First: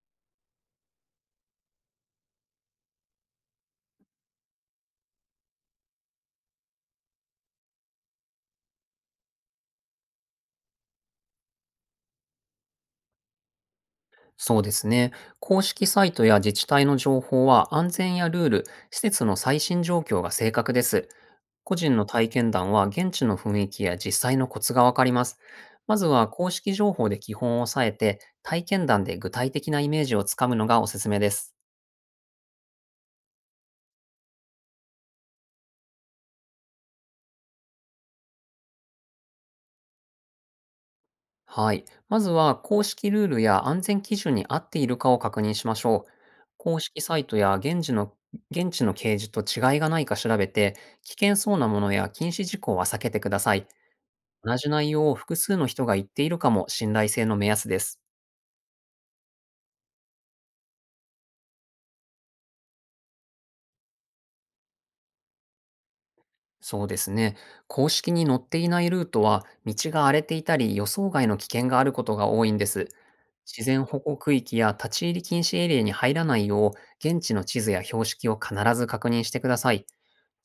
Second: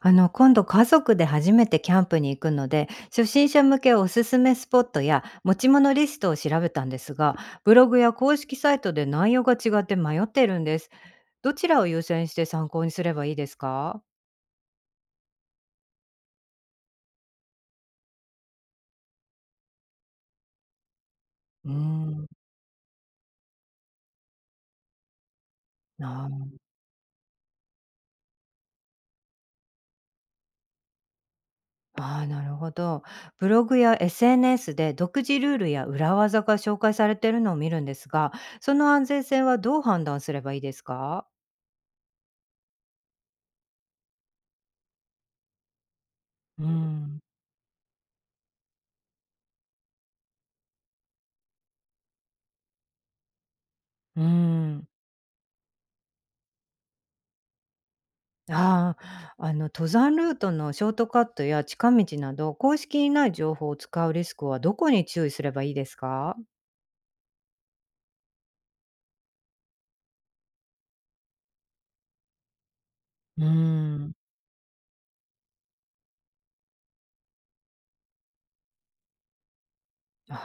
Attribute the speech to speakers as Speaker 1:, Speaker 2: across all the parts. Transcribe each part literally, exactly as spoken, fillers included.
Speaker 1: あの、今度家族で初めてキャンプに行くので、初心者向けおすすめスポットや持ち物リストを調べたんですが、ブログや公式サイトで内容が違って迷っているんです。どちらを優先して参考にすればいいですか？
Speaker 2: そうですね。公式サイトや自治体の情報は安全やルール、施設の最新状況が正確です。
Speaker 1: うー
Speaker 2: 個人の
Speaker 1: ん。
Speaker 2: 体験談は現地の雰囲気や実際のコツがわかります。ま
Speaker 1: あ
Speaker 2: ずは公
Speaker 1: ー
Speaker 2: 式情報で基本を抑えて、体験談で具体的なイメージをつかむのがおすすめです。
Speaker 1: あー、なるほど。ブログや エスエヌエス で独自ルールや裏技が紹介されているのを見るんですが、その安全性はどう判断すればいいですか？
Speaker 2: はい。まずは公式ルールや安全基準に合っているかを確認しましょう。
Speaker 1: うー
Speaker 2: 公式サ
Speaker 1: ん。
Speaker 2: イトや現地の現地の掲示と違いがないか調べて、危険そうなものや禁止事項は避けてください。
Speaker 1: うー
Speaker 2: 同じ
Speaker 1: ん。
Speaker 2: 内容を複数の人が言っているかも信頼性の目安です。
Speaker 1: ああ、あの登山ルートのショートカットや近道など、公式にない情報を使うリスクはどこに注意すればいいですか？
Speaker 2: そうですね。公式に載っていないルートは、道が荒れていたり予想外の危険があることが多いんです。
Speaker 1: うー
Speaker 2: 自然保
Speaker 1: ん。
Speaker 2: 護区域や立ち入り禁止エリアに入らないよう、現地の地図や標識を必ず確認してください。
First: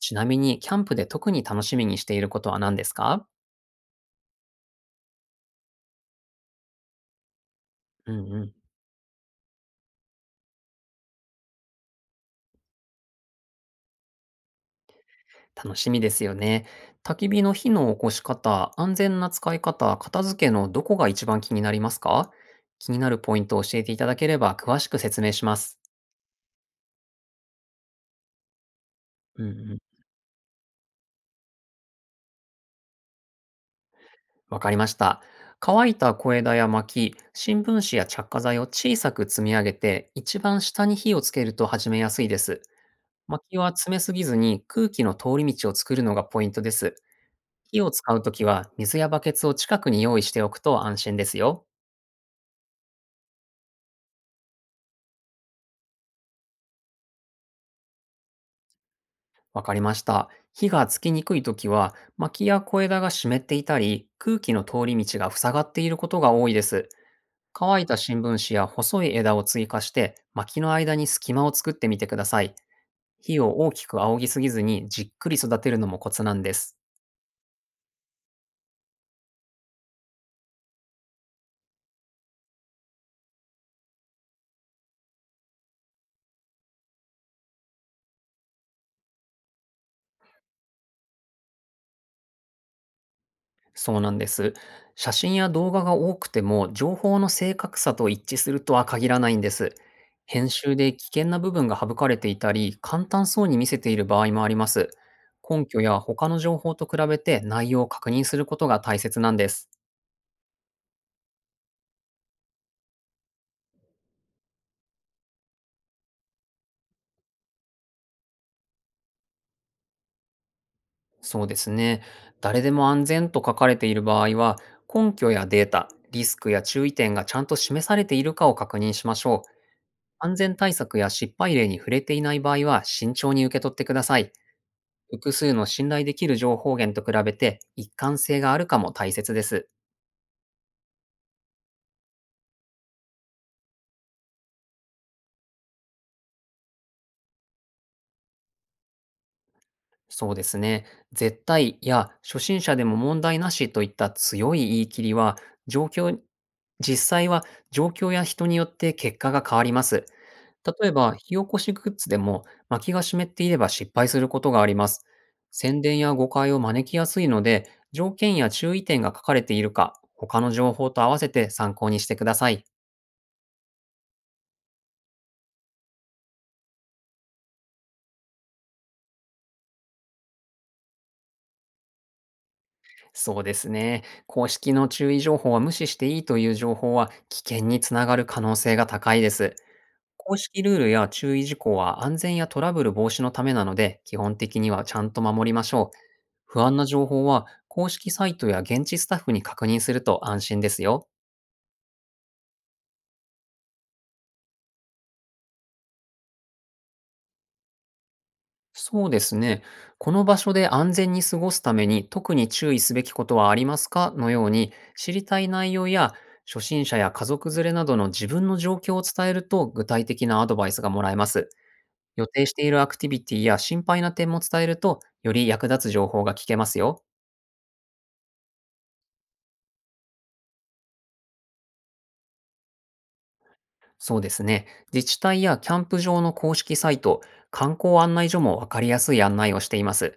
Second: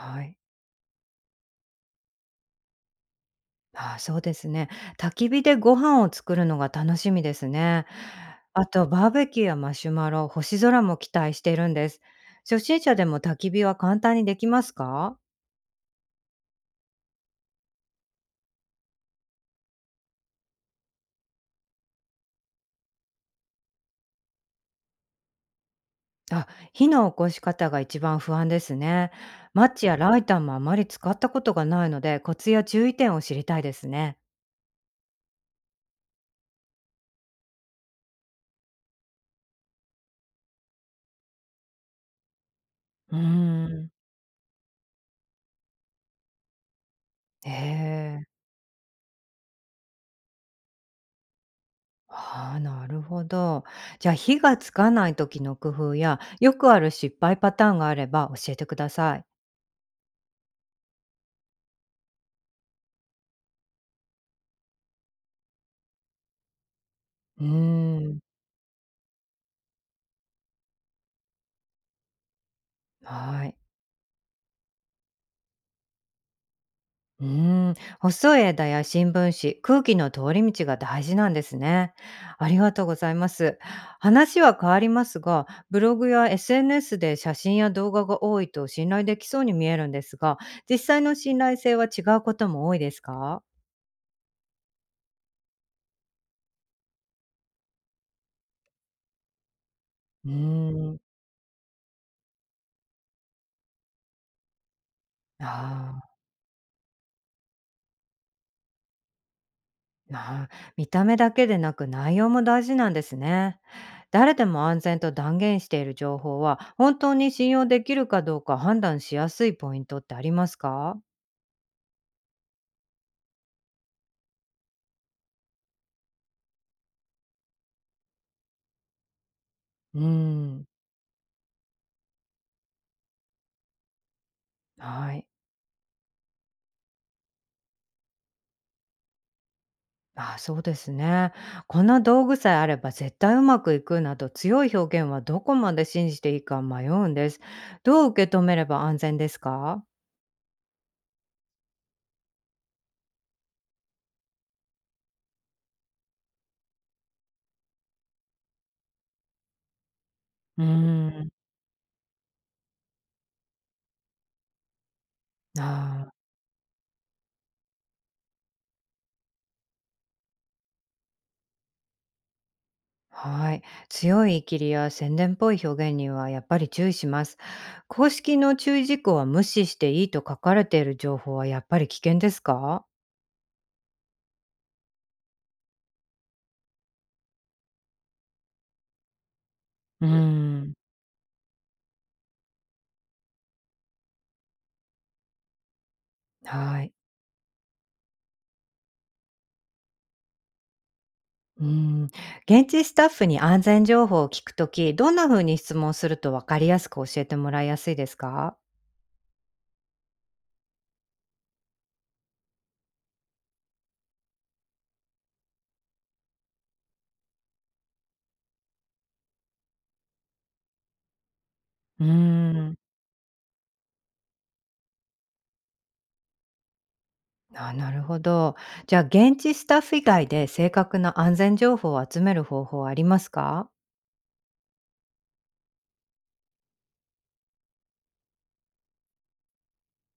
Speaker 2: ちな
Speaker 1: い。
Speaker 2: みに、キャンプで特に楽しみにしていることは何ですか？
Speaker 1: ああ、そうですね。焚き火でご飯を作るのが楽しみですね。
Speaker 2: うんうん。
Speaker 1: あとバーベキューやマシュマロ、星空も期待しているんです。初心者でも焚き火は簡単にできますか？
Speaker 2: 楽しみですよね。焚き火の火の起こし方、安全な使い方、片付けのどこが一番気になりますか？気になるポイントを教えていただければ詳しく説明します。
Speaker 1: あ、火の起こし方が一番不安ですね。
Speaker 2: うんう
Speaker 1: マッ
Speaker 2: ん。
Speaker 1: チやライターもあまり使ったことがないので、コツや注意点を知りたいですね。
Speaker 2: わかりました。乾いた小枝や薪、新聞紙や着火剤を小さく積み上げて、一番下に火をつけると始めやすいです。
Speaker 1: うー
Speaker 2: 薪は
Speaker 1: ん。
Speaker 2: 詰めすぎずに空気の通り道を作るのがポイントです。
Speaker 1: え
Speaker 2: 火を使う
Speaker 1: え。
Speaker 2: ときは水やバケツを近くに用意しておくと安心ですよ。
Speaker 1: ああ、なるほど。じゃあ、火がつかない時の工夫や、よくある失敗パターンがあれば教えてください。
Speaker 2: わかりました。火がつきにくいときは、薪や小枝が湿っていたり、空気の通り道が塞がっていることが多いです。
Speaker 1: うー
Speaker 2: 乾いた
Speaker 1: ん、
Speaker 2: 新聞紙や細い枝を追加して、薪の間に隙間を作ってみてください。火
Speaker 1: はい。
Speaker 2: を大きく仰ぎすぎずにじっくり育てるのもコツなんです。
Speaker 1: うーん、細い枝や新聞紙、空気の通り道が大事なんですね。ありがとうございます。話は変わりますが、ブログや エスエヌエス で写真や動画が多いと信頼できそうに見えるんですが、実際の信頼性は違うことも多いですか？
Speaker 2: そうなんです。写真や動画が多くても、情報の正確さと一致するとは限らないんです。
Speaker 1: うー
Speaker 2: 編集で
Speaker 1: ん、
Speaker 2: 危険な部分が省かれていたり、簡単そうに見せている場合もあります。根拠
Speaker 1: あ
Speaker 2: や
Speaker 1: あ。
Speaker 2: 他の情報と比べて内容を確認することが大切なんです。
Speaker 1: な見た目だけでなく内容も大事なんですね。誰でも安全と断言している情報は本当に信用できるかどうか判断しやすいポイントってありますか？
Speaker 2: そうですね。誰でも安全と書かれている場合は、根拠やデータ、リスクや注意点がちゃんと示されているかを確認しましょう。
Speaker 1: うー
Speaker 2: 安全
Speaker 1: ん、
Speaker 2: 対策や失敗例に触れていない場合は慎重に受け取ってください。
Speaker 1: はい。
Speaker 2: 複数の信頼できる情報源と比べて一貫性があるかも大切です。
Speaker 1: あ、そうですね。こんな道具さえあれば絶対うまくいくなど強い表現はどこまで信じていいか迷うんです。どう受け止めれば安全ですか？
Speaker 2: そうですね。絶対や初心者でも問題なしといった強い言い切りは、状況、実際は状況や人によって結果が変わります。
Speaker 1: うー
Speaker 2: 例えば、
Speaker 1: ん、
Speaker 2: 火起こしグッズでも薪が湿っていれば失敗することがあります。
Speaker 1: あ
Speaker 2: 宣伝や
Speaker 1: ー、
Speaker 2: 誤解を招きやすいので、条件や注意点が書かれているか、他の情報と合わせて参考にしてください。
Speaker 1: はい。強い言い切りや宣伝っぽい表現にはやっぱり注意します。公式の注意事項は無視していいと書かれている情報はやっぱり危険ですか？
Speaker 2: そうですね。公式の注意情報は無視していいという情報は危険につながる可能性が高いです。
Speaker 1: うー
Speaker 2: 公式
Speaker 1: ん、
Speaker 2: ルールや注意事項は安全やトラブル防止のためなので、基本的にはちゃんと守りましょう。不安
Speaker 1: は
Speaker 2: な
Speaker 1: い。
Speaker 2: 情報は公式サイトや現地スタッフに確認すると安心ですよ。
Speaker 1: うーん。現地スタッフに安全情報を聞くとき、どんな風に質問すると分かりやすく教えてもらいやすいですか？
Speaker 2: そうですね。この場所で安全に過ごすために特に注意すべきことはありますか、のように知りたい内容や初心者や家族連れなどの自分の状況を伝えると具体的なアドバイスがもらえます。
Speaker 1: うー
Speaker 2: 予定してい
Speaker 1: ん。
Speaker 2: るアクティビティや心配な点も伝えるとより役立つ情報が聞けますよ。
Speaker 1: あ、なるほど。じゃあ、現地スタッフ以外で正確な安全情報を集める方法はありますか？
Speaker 2: そうですね。自治体やキャンプ場の公式サイト、観光案内所もわかりやすい案内をしています。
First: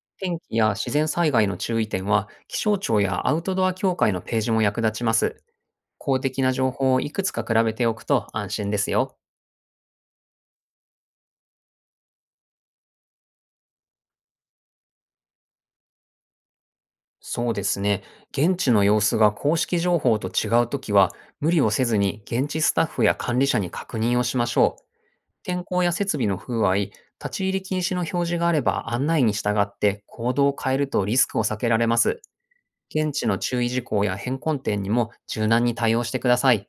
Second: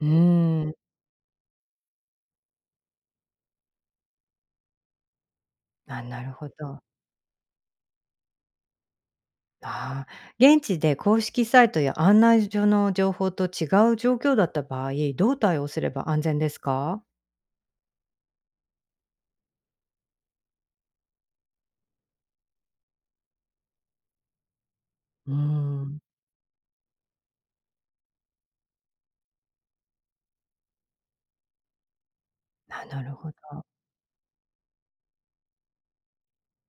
Speaker 1: うー
Speaker 2: 天気や
Speaker 1: ん。
Speaker 2: 自然災害の注意点は気象庁やアウトドア協会のページも役立ちます。
Speaker 1: あ、
Speaker 2: 公
Speaker 1: なる
Speaker 2: 的
Speaker 1: ほ
Speaker 2: な情
Speaker 1: ど。
Speaker 2: 報をいくつか比べておくと安心ですよ。
Speaker 1: ああ、現地で公式サイトや案内所の情報と違う状況だった場合、どう対応すれば安全ですか？
Speaker 2: そうですね。現地の様子が公式情報と違うときは、無理をせずに現地スタッフや管理者に確認をしましょう。
Speaker 1: うー
Speaker 2: 天候や
Speaker 1: ん、
Speaker 2: 設備の不具合、立ち入り禁止の表示があれば案内に従って行動を変えるとリスクを避けられます。
Speaker 1: あ、なる
Speaker 2: 現地
Speaker 1: ほ
Speaker 2: の
Speaker 1: ど。
Speaker 2: 注意事項や変更点にも柔軟に対応してください。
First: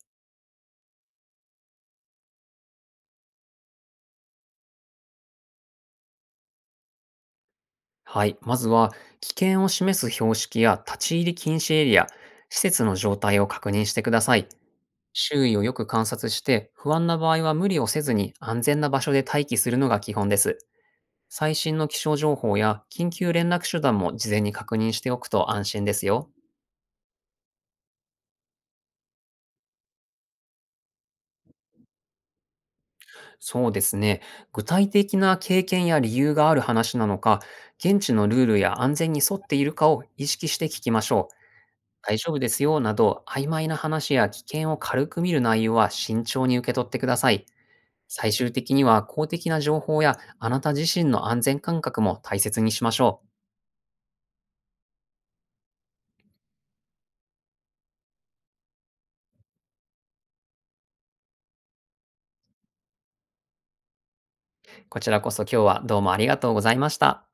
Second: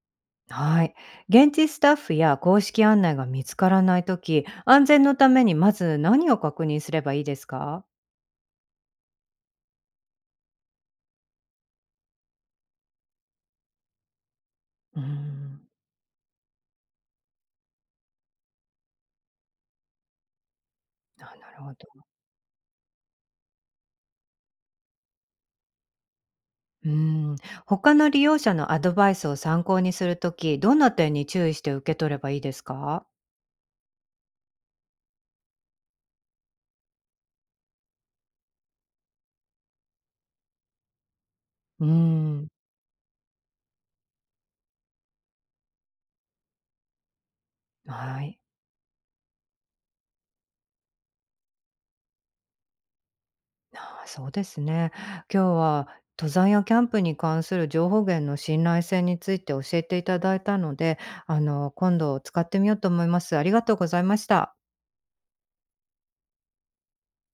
Speaker 1: はい。現地スタッフや公式案内が見つからないとき、安全のためにまず何を確認すればいいですか？
Speaker 2: はい。まずは、危険を示す標識や立ち入り禁止エリア、施設の状態を確認してください。
Speaker 1: うー
Speaker 2: 周囲を
Speaker 1: ん、
Speaker 2: よく観察して、不安な場合は無理をせずに安全な場所で待機するのが基本です。
Speaker 1: あ、な
Speaker 2: 最
Speaker 1: るほ
Speaker 2: 新の
Speaker 1: ど。
Speaker 2: 気象情報や緊急連絡手段も事前に確認しておくと安心ですよ。
Speaker 1: うーん、他の利用者のアドバイスを参考にするとき、どんな点に注意して受け取ればいいですか？
Speaker 2: そうですね。具体的な経験や理由がある話なのか、現地のルールや安全に沿っているかを意識して聞きましょう。
Speaker 1: うー
Speaker 2: 大丈夫
Speaker 1: ん、
Speaker 2: ですよなど、曖昧な話や危険を軽く見る内容は慎重に受け取ってください。
Speaker 1: は
Speaker 2: 最
Speaker 1: い。
Speaker 2: 終的には公的な情報やあなた自身の安全感覚も大切にしましょ
Speaker 1: ああ、そうですね。今日は登山やキャンプに関する情報源の信頼性について教えていただいたので、あの、今度使ってみようと思います。ありがとうございました。
Speaker 2: う。こちらこそ今日はどうもありがとうございました。